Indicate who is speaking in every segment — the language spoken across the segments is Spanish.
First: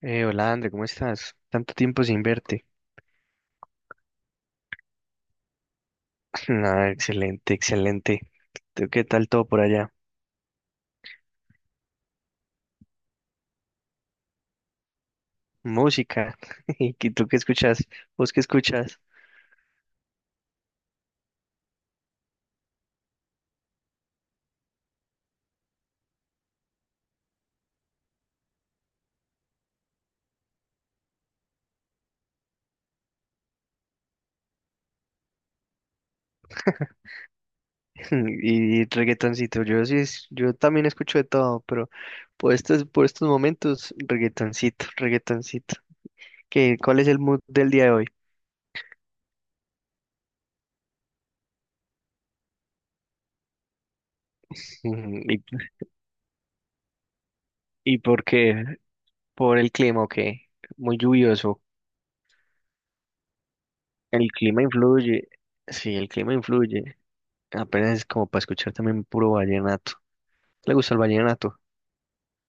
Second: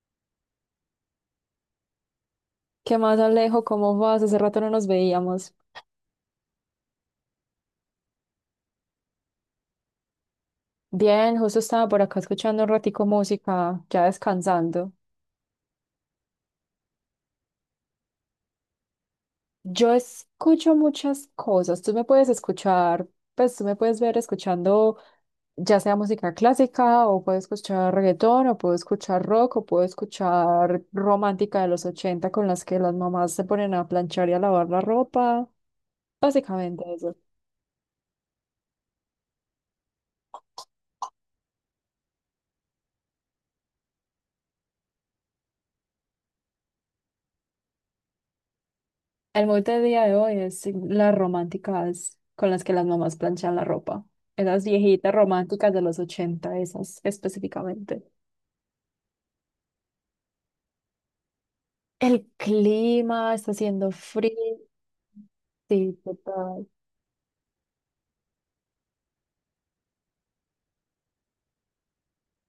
Speaker 1: Hola, André, ¿cómo estás? Tanto tiempo sin verte.
Speaker 2: ¿Qué más, Alejo? ¿Cómo vas? Hace rato no nos veíamos.
Speaker 1: Ah, excelente, excelente. ¿Tú qué tal todo por allá?
Speaker 2: Bien, justo estaba por acá escuchando un ratico música, ya descansando.
Speaker 1: Música. ¿Y tú qué escuchas? ¿Vos qué escuchas?
Speaker 2: Yo escucho muchas cosas. Tú me puedes escuchar, pues tú me puedes ver escuchando ya sea música clásica o puedo escuchar reggaetón o puedo escuchar rock o puedo escuchar romántica de los 80 con las que las mamás se ponen a planchar y a lavar la ropa. Básicamente eso.
Speaker 1: Y reggaetoncito. Yo sí, yo también escucho de todo, pero por estos momentos, reggaetoncito, reggaetoncito. ¿Qué, cuál es el mood del día de hoy?
Speaker 2: El mood del día de hoy es las románticas con las que las mamás planchan la ropa. Esas viejitas
Speaker 1: Mm, ¿Y,
Speaker 2: románticas de los 80 esas
Speaker 1: y
Speaker 2: específicamente.
Speaker 1: por qué? ¿Por el clima o qué? Muy lluvioso.
Speaker 2: El clima está haciendo
Speaker 1: El
Speaker 2: frío.
Speaker 1: clima influye. Sí,
Speaker 2: Sí,
Speaker 1: el clima
Speaker 2: total.
Speaker 1: influye. Apenas es como para escuchar también puro vallenato. ¿Le gusta el vallenato?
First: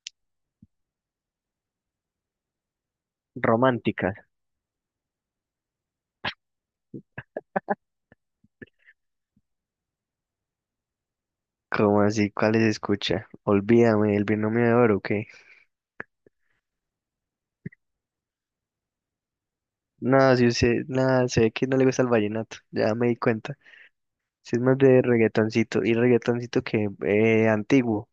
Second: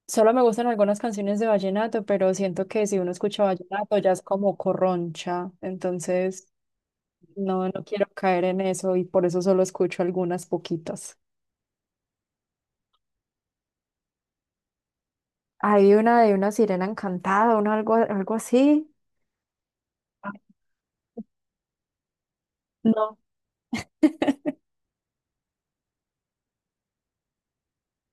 Speaker 2: Solo me gustan algunas canciones de vallenato, pero siento que si uno escucha vallenato ya
Speaker 1: Romántica.
Speaker 2: es como corroncha. Entonces, no quiero caer en eso y por eso solo escucho algunas poquitas.
Speaker 1: ¿Cómo así? ¿Cuáles escucha? Olvídame, el binomio de oro, ¿o qué?
Speaker 2: Hay una de una sirena encantada, uno algo, algo así. Ah,
Speaker 1: No, si usted, nada, se ve que no le gusta el vallenato, ya me di
Speaker 2: no.
Speaker 1: cuenta. Si es más de reggaetoncito, y reggaetoncito que antiguo,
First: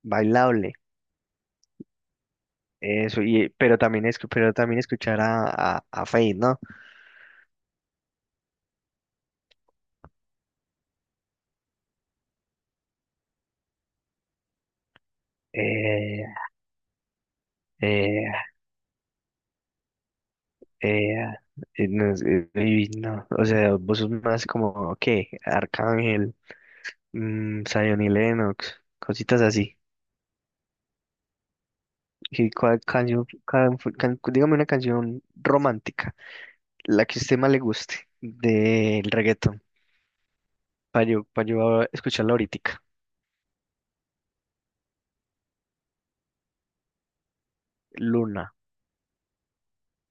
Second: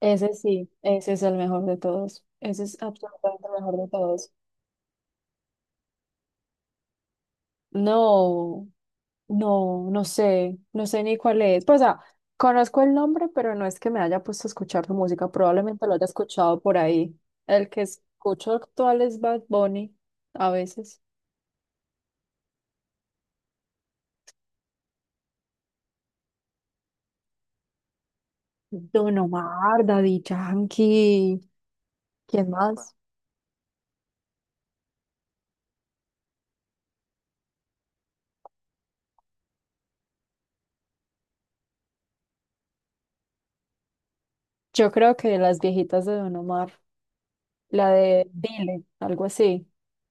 Speaker 2: Ese sí,
Speaker 1: bailable,
Speaker 2: ese es el mejor de todos. Ese es
Speaker 1: eso,
Speaker 2: absolutamente
Speaker 1: y
Speaker 2: el mejor
Speaker 1: pero
Speaker 2: de
Speaker 1: también es,
Speaker 2: todos.
Speaker 1: pero también escuchar a Feid, ¿no?
Speaker 2: No, no sé, no sé ni cuál es. Pues, o sea, conozco el nombre, pero no es que me haya puesto a escuchar su música. Probablemente lo haya
Speaker 1: Eh,
Speaker 2: escuchado por ahí. El que
Speaker 1: eh,
Speaker 2: escucho actual es Bad Bunny, a veces.
Speaker 1: eh, no, uy, no, o sea, vos sos más como, ¿qué? Arcángel. Mm, Zion y Lennox,
Speaker 2: Don
Speaker 1: cositas así.
Speaker 2: Omar, Daddy Yankee. ¿Quién
Speaker 1: ¿Y cuál
Speaker 2: más?
Speaker 1: canción, dígame una canción romántica, la que a usted más le guste del reggaetón, para yo, pa' yo escucharla ahorita.
Speaker 2: Yo creo que las viejitas de Don Omar. La de
Speaker 1: Luna.
Speaker 2: Dile, algo así,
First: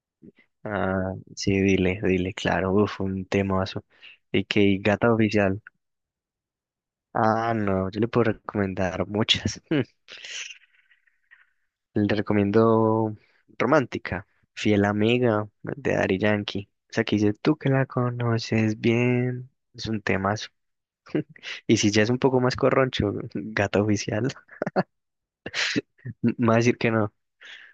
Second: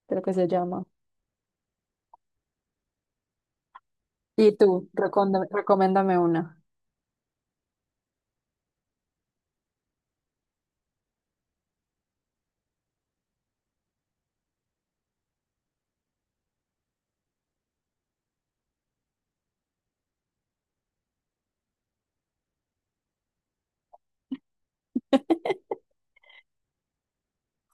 Speaker 2: creo que se llama.
Speaker 1: Ah, sí, dile, dile, claro, uf, un temazo. Y
Speaker 2: Y
Speaker 1: que
Speaker 2: tú,
Speaker 1: Gata Oficial.
Speaker 2: recomiéndame una.
Speaker 1: Ah, no, yo le puedo recomendar muchas. Le recomiendo Romántica, Fiel Amiga, de Daddy Yankee. O sea, que dice, tú que la conoces bien. Es un tema. Y si ya es un poco más corroncho, gato oficial, me va a decir que no.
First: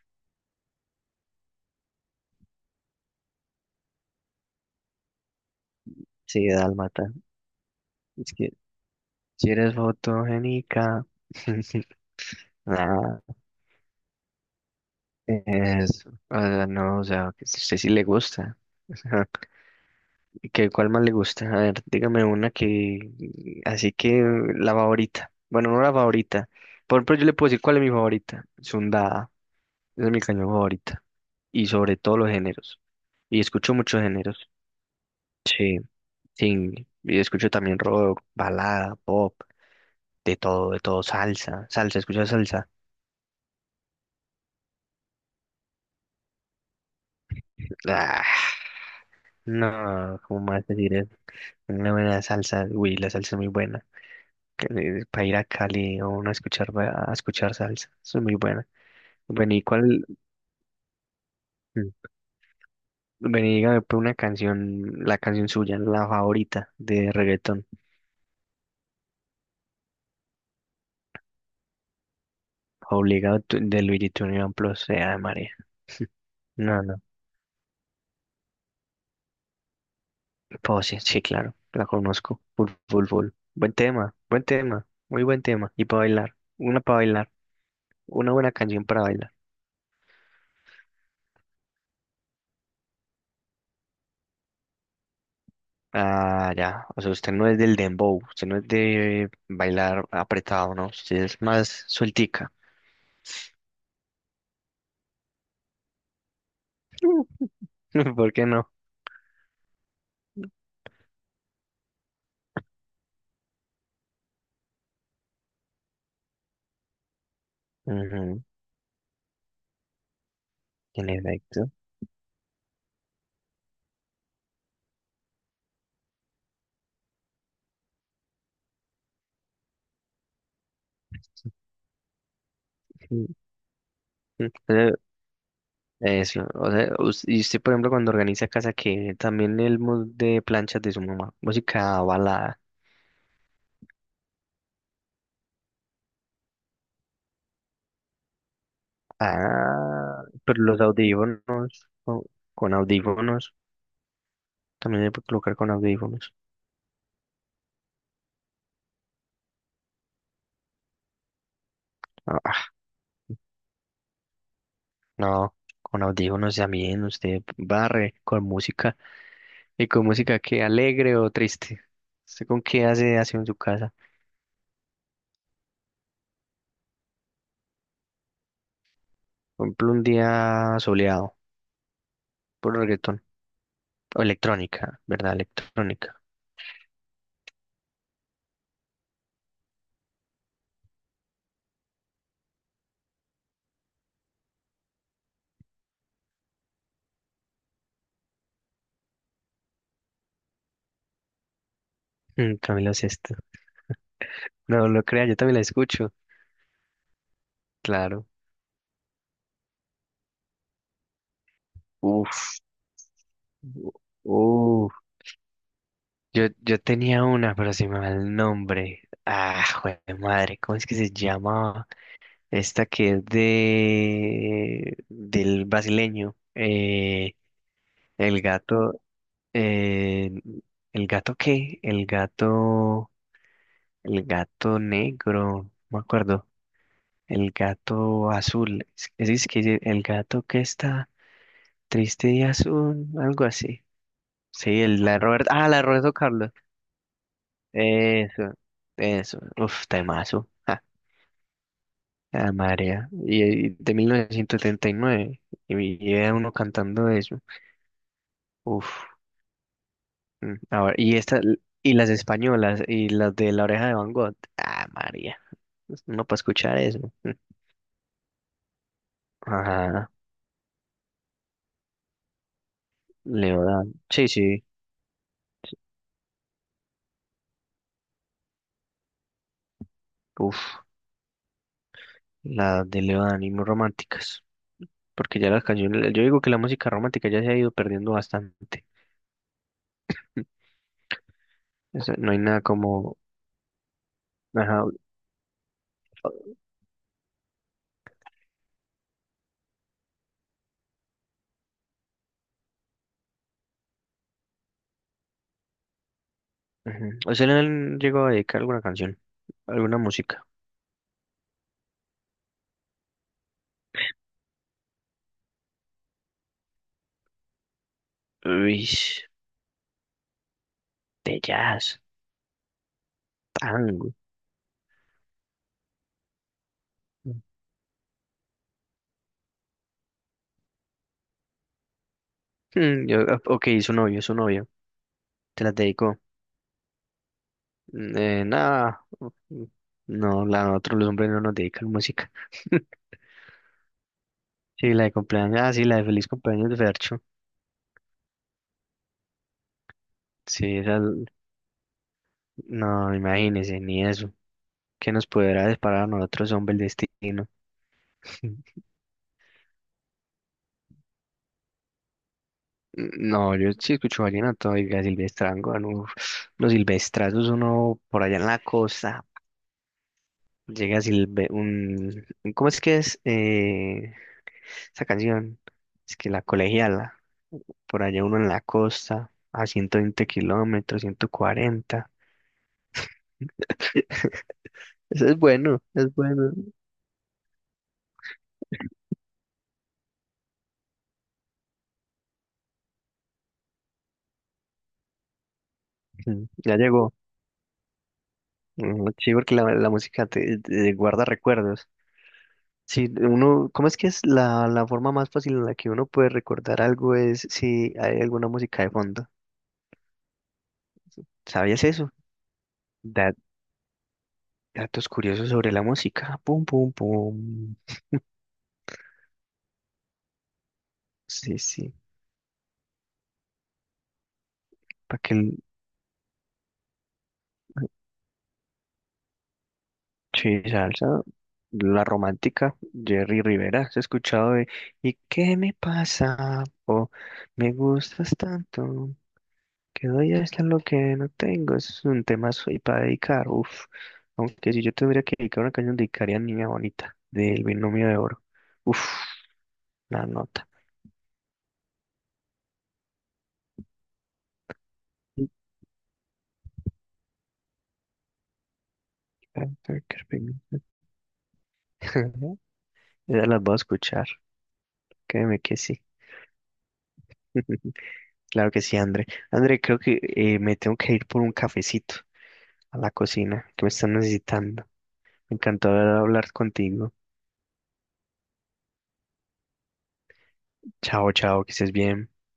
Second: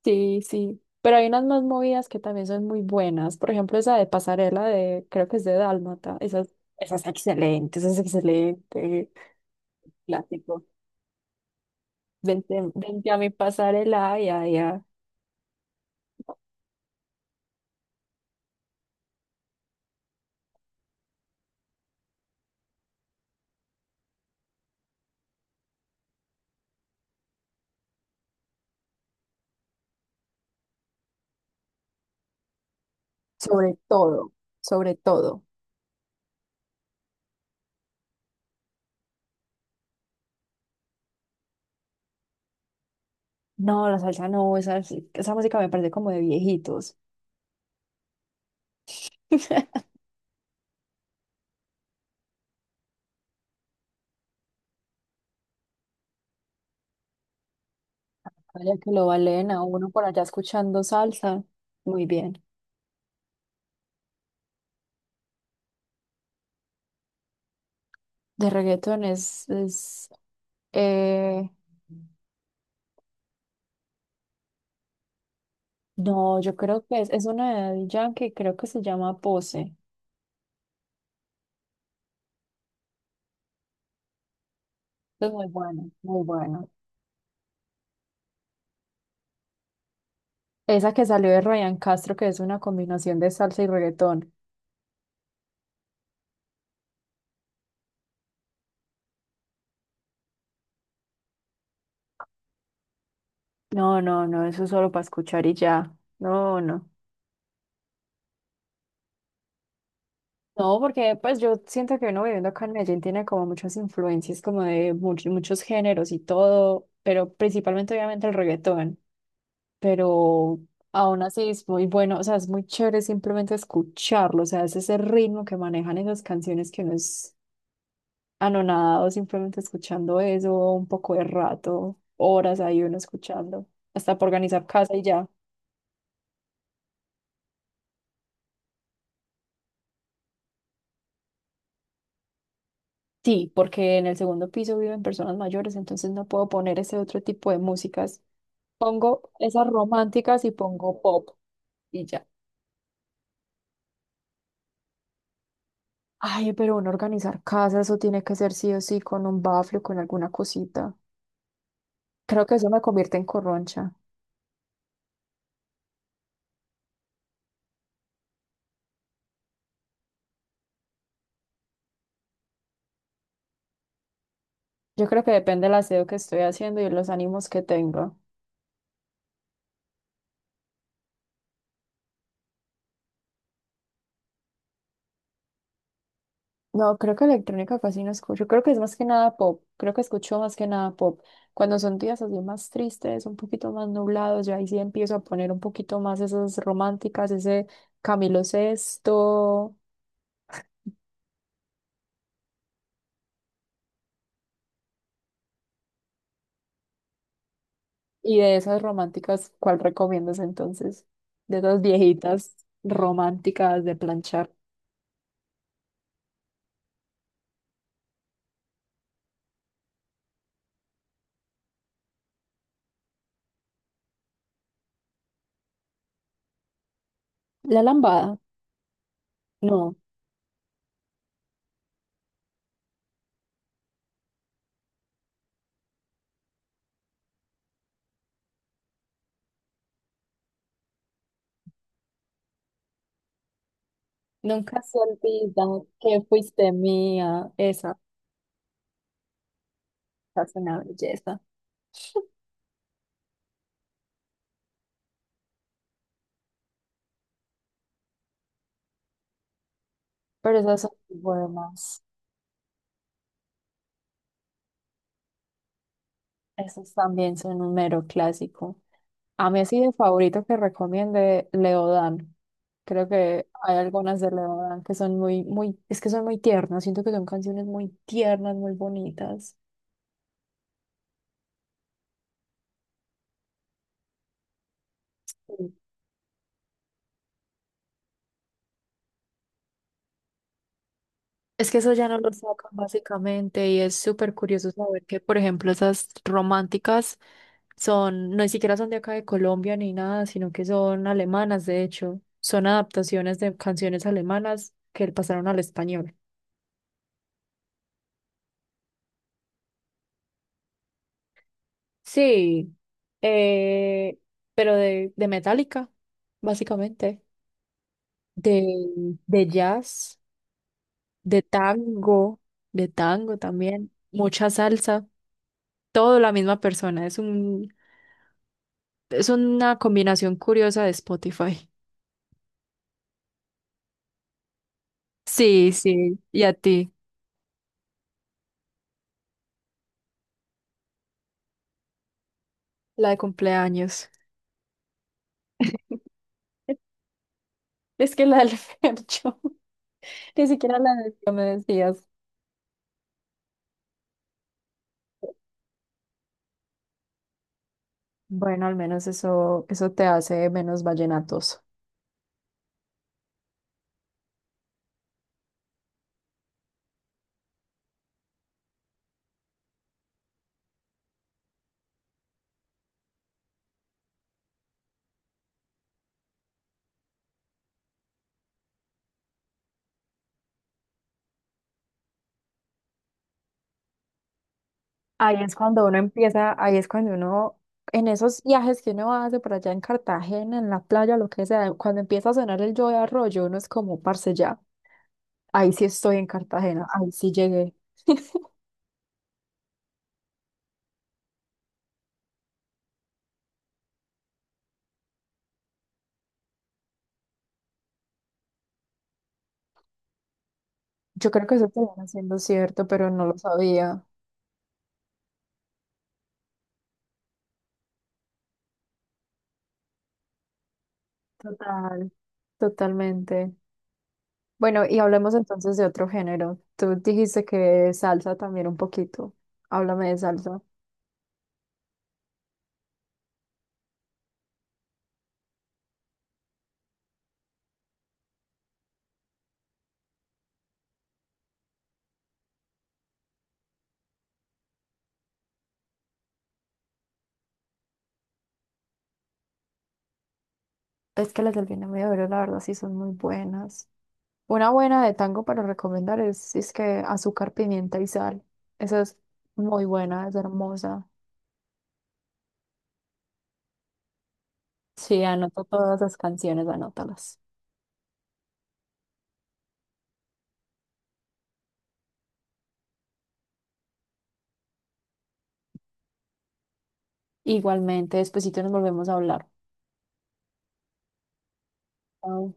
Speaker 2: Sí, sí. Pero hay unas más movidas que también son muy buenas. Por ejemplo, esa de pasarela de, creo que es de Dálmata. Esa,
Speaker 1: Sí,
Speaker 2: esa es
Speaker 1: dálmata.
Speaker 2: excelente, esa es
Speaker 1: Es que
Speaker 2: excelente.
Speaker 1: si eres
Speaker 2: Clásico.
Speaker 1: fotogénica.
Speaker 2: Vente, vente a
Speaker 1: Nada
Speaker 2: mi pasarela, ya, ya.
Speaker 1: es, o sea, no, o sea, que a usted sí le gusta. Ajá. ¿Qué, cuál más le gusta? A ver, dígame una que, así que la favorita. Bueno, no la favorita. Por ejemplo, yo le puedo decir cuál es mi favorita. Sundada. Esa es mi cañón favorita. Y sobre todos los géneros. Y escucho
Speaker 2: Sobre
Speaker 1: muchos
Speaker 2: todo,
Speaker 1: géneros.
Speaker 2: sobre todo.
Speaker 1: Sí. Sí, y escucho también rock, balada, pop, de todo, salsa, salsa, escucho salsa.
Speaker 2: No, la salsa no, esa música me parece como de viejitos.
Speaker 1: Ah, no, ¿cómo más decir eso? Una buena salsa, uy, la salsa es muy buena. Para ir a Cali o uno a escuchar, a escuchar salsa, eso es muy buena.
Speaker 2: Vaya que lo valen
Speaker 1: Bueno, ¿y
Speaker 2: a uno por
Speaker 1: cuál?
Speaker 2: allá escuchando salsa.
Speaker 1: Mm,
Speaker 2: Muy bien.
Speaker 1: Vení, dígame pues, una canción, la canción suya, la favorita de reggaetón,
Speaker 2: De reggaetón es, eh,
Speaker 1: obligado de Luigi Tunión Plus, sea de María.
Speaker 2: no, yo
Speaker 1: No,
Speaker 2: creo
Speaker 1: no.
Speaker 2: que es una de Daddy Yankee, creo que se llama Pose.
Speaker 1: Pues sí, sí, claro, la conozco. Full, full, full. Buen tema, muy
Speaker 2: Es
Speaker 1: buen
Speaker 2: muy
Speaker 1: tema. Y
Speaker 2: bueno, muy bueno.
Speaker 1: para bailar, una buena canción para bailar.
Speaker 2: Esa que salió de Ryan Castro, que es una combinación de salsa y reggaetón.
Speaker 1: Ah, ya, o sea, usted no es del dembow, usted no es de bailar apretado, ¿no? Usted es más sueltica.
Speaker 2: No, eso es solo para escuchar y ya. No, no.
Speaker 1: ¿Por qué no?
Speaker 2: No, porque pues yo siento que uno viviendo acá en Medellín tiene como muchas influencias, como de muchos géneros y todo, pero principalmente obviamente el
Speaker 1: Ujú,
Speaker 2: reggaetón. Pero
Speaker 1: en
Speaker 2: aún así es
Speaker 1: efecto.
Speaker 2: muy bueno, o sea, es muy chévere simplemente escucharlo, o sea, es ese ritmo que manejan esas canciones que uno es anonadado simplemente escuchando eso un poco de rato, horas ahí uno
Speaker 1: Sí.
Speaker 2: escuchando, hasta para
Speaker 1: Mm,
Speaker 2: organizar
Speaker 1: eh,
Speaker 2: casa y ya.
Speaker 1: Eso, o sea, y usted, por ejemplo, cuando organiza casa, que también el mood de planchas de su mamá, música balada.
Speaker 2: Sí, porque en el segundo piso viven personas mayores, entonces no puedo poner ese otro tipo de músicas. Pongo esas
Speaker 1: Ah,
Speaker 2: románticas y
Speaker 1: pero los
Speaker 2: pongo pop
Speaker 1: audífonos,
Speaker 2: y
Speaker 1: con,
Speaker 2: ya.
Speaker 1: con audífonos, también se puede colocar con audífonos.
Speaker 2: Ay, pero uno organizar casa, eso tiene que ser sí o sí con un bafle o con alguna cosita.
Speaker 1: Ah,
Speaker 2: Creo que eso
Speaker 1: ah,
Speaker 2: me convierte en corroncha.
Speaker 1: no, con audífonos también, usted barre con música, y con música que alegre o triste. ¿Usted con qué hace aseo en su casa?
Speaker 2: Yo creo que depende del aseo que estoy haciendo y los ánimos que tengo.
Speaker 1: Por ejemplo, un día soleado, por reggaetón, o electrónica, ¿verdad? Electrónica.
Speaker 2: No, creo que electrónica casi no escucho. Creo que es más que nada pop. Creo que escucho más que nada pop. Cuando son días así más tristes, un poquito más nublados, yo ahí sí empiezo a poner un poquito más esas románticas, ese Camilo Sesto
Speaker 1: Mm, Camilo Sesto. No lo crea, yo también la escucho, claro.
Speaker 2: y de esas románticas, ¿cuál recomiendas entonces? De esas viejitas
Speaker 1: Uf,
Speaker 2: románticas de planchar.
Speaker 1: Yo tenía una, pero se me va el nombre. Ah, jue de madre, ¿cómo es que se llamaba? Esta que es de del brasileño.
Speaker 2: La lambada.
Speaker 1: El gato,
Speaker 2: No,
Speaker 1: eh, ¿El gato qué? El gato negro, no me acuerdo. El gato azul. Es que dice, el gato que está triste y azul, algo así. Sí,
Speaker 2: nunca se
Speaker 1: el la de
Speaker 2: olvida
Speaker 1: Roberto
Speaker 2: que
Speaker 1: Carlos.
Speaker 2: fuiste mía. Esa,
Speaker 1: Eso, eso. Uf,
Speaker 2: esa
Speaker 1: temazo.
Speaker 2: es una
Speaker 1: Ja,
Speaker 2: belleza.
Speaker 1: la marea. Y de 1979. Y nueve. Y y era uno cantando eso. Uf.
Speaker 2: Pero esas
Speaker 1: A
Speaker 2: son
Speaker 1: ver, y esta, y
Speaker 2: buenas.
Speaker 1: las españolas, y las de La Oreja de Van Gogh. Ah, María. No para escuchar
Speaker 2: Esos
Speaker 1: eso. Mm.
Speaker 2: también son un mero clásico. A mí así de
Speaker 1: Ajá.
Speaker 2: favorito que recomiende Leodan. Creo que hay
Speaker 1: Leodan.
Speaker 2: algunas
Speaker 1: Sí,
Speaker 2: de
Speaker 1: sí.
Speaker 2: Leodan que son muy, muy, es que son muy tiernas. Siento que son canciones muy tiernas, muy bonitas.
Speaker 1: Uf. Las de Leodan y muy románticas. Porque ya las
Speaker 2: Sí.
Speaker 1: canciones, yo digo que la música romántica ya se ha ido perdiendo bastante.
Speaker 2: Es que eso ya
Speaker 1: Eso,
Speaker 2: no lo
Speaker 1: no hay nada
Speaker 2: sacan
Speaker 1: como,
Speaker 2: básicamente y es súper curioso
Speaker 1: ajá,
Speaker 2: saber que, por ejemplo, esas románticas son, no ni siquiera son de acá de Colombia ni nada, sino que son alemanas, de hecho. Son adaptaciones de canciones alemanas que pasaron al español.
Speaker 1: ujú. ¿Usted le llegó a dedicar alguna canción? ¿Alguna música?
Speaker 2: Sí, eh, pero de Metallica, básicamente,
Speaker 1: Uy,
Speaker 2: de, de jazz,
Speaker 1: de
Speaker 2: de
Speaker 1: jazz,
Speaker 2: tango, de tango también,
Speaker 1: tango.
Speaker 2: mucha salsa, todo la misma persona, es una combinación curiosa de Spotify.
Speaker 1: Mm, ah, ok, su novio, su novio. ¿Te
Speaker 2: Sí,
Speaker 1: las dedicó?
Speaker 2: sí, y a ti,
Speaker 1: Mm, nada. No, la nosotros los hombres no nos dedican música.
Speaker 2: la de cumpleaños.
Speaker 1: Sí, la de cumpleaños. Ah, sí, la de feliz cumpleaños de Fercho.
Speaker 2: Es que la del Fercho, ni
Speaker 1: Sí,
Speaker 2: siquiera la
Speaker 1: esa.
Speaker 2: de que me decías.
Speaker 1: No, imagínese, ni eso. ¿Qué nos podrá disparar a nosotros, hombre, el destino?
Speaker 2: Bueno, al menos eso, eso te hace menos vallenatos.
Speaker 1: No, yo sí escucho vallenato y a Silvestrango, no, los silvestrazos uno por allá en la costa, llega Silve, un, ¿cómo es que es esa canción? Es que la colegiala, por allá uno en la costa, a 120 kilómetros, 140 eso
Speaker 2: Ahí es cuando uno
Speaker 1: es bueno,
Speaker 2: empieza, ahí es cuando uno, en esos viajes que uno hace por allá en Cartagena, en la playa, lo que sea, cuando empieza a sonar el Yo de Arroyo, uno es como, parce, ya, ahí sí estoy en
Speaker 1: ujú, ya
Speaker 2: Cartagena, ahí
Speaker 1: llegó,
Speaker 2: sí llegué.
Speaker 1: ujú, sí, porque la música te guarda recuerdos, si uno, ¿cómo es que es la forma más fácil en la que uno puede recordar algo es si hay alguna música de fondo?
Speaker 2: Yo creo que eso
Speaker 1: ¿Sabías
Speaker 2: termina
Speaker 1: eso?
Speaker 2: siendo cierto, pero no
Speaker 1: Da-
Speaker 2: lo sabía.
Speaker 1: datos curiosos sobre la música. Pum, pum, pum. Sí, sí.
Speaker 2: Total, totalmente. Bueno, y
Speaker 1: Para
Speaker 2: hablemos
Speaker 1: que el
Speaker 2: entonces de otro género. Tú dijiste que salsa también un poquito. Háblame de salsa.
Speaker 1: sí, salsa, la romántica, Jerry Rivera, ¿has escuchado de ¿Y qué me pasa? O me gustas tanto. Que doy hasta lo que no tengo, eso es un tema soy para dedicar, uff. Aunque si yo tendría que dedicar una canción, dedicaría a Niña Bonita, del Binomio de Oro. Uff, la nota.
Speaker 2: Es que las del Vietnam y la verdad, sí son muy buenas. Una buena de tango
Speaker 1: Y
Speaker 2: para recomendar es, si es que azúcar, pimienta y sal. Esa es muy
Speaker 1: Carter
Speaker 2: buena, es
Speaker 1: Carpenter.
Speaker 2: hermosa.
Speaker 1: Ya las voy a escuchar,
Speaker 2: Sí,
Speaker 1: créeme
Speaker 2: anoto
Speaker 1: que
Speaker 2: todas
Speaker 1: sí.
Speaker 2: las canciones, anótalas.
Speaker 1: Claro que sí, André. André, creo que me tengo que ir por un cafecito a la cocina, que me están necesitando. Me encantó hablar contigo.
Speaker 2: Igualmente, despuesito nos volvemos a hablar.
Speaker 1: Chao, chao, que estés bien.
Speaker 2: Chao.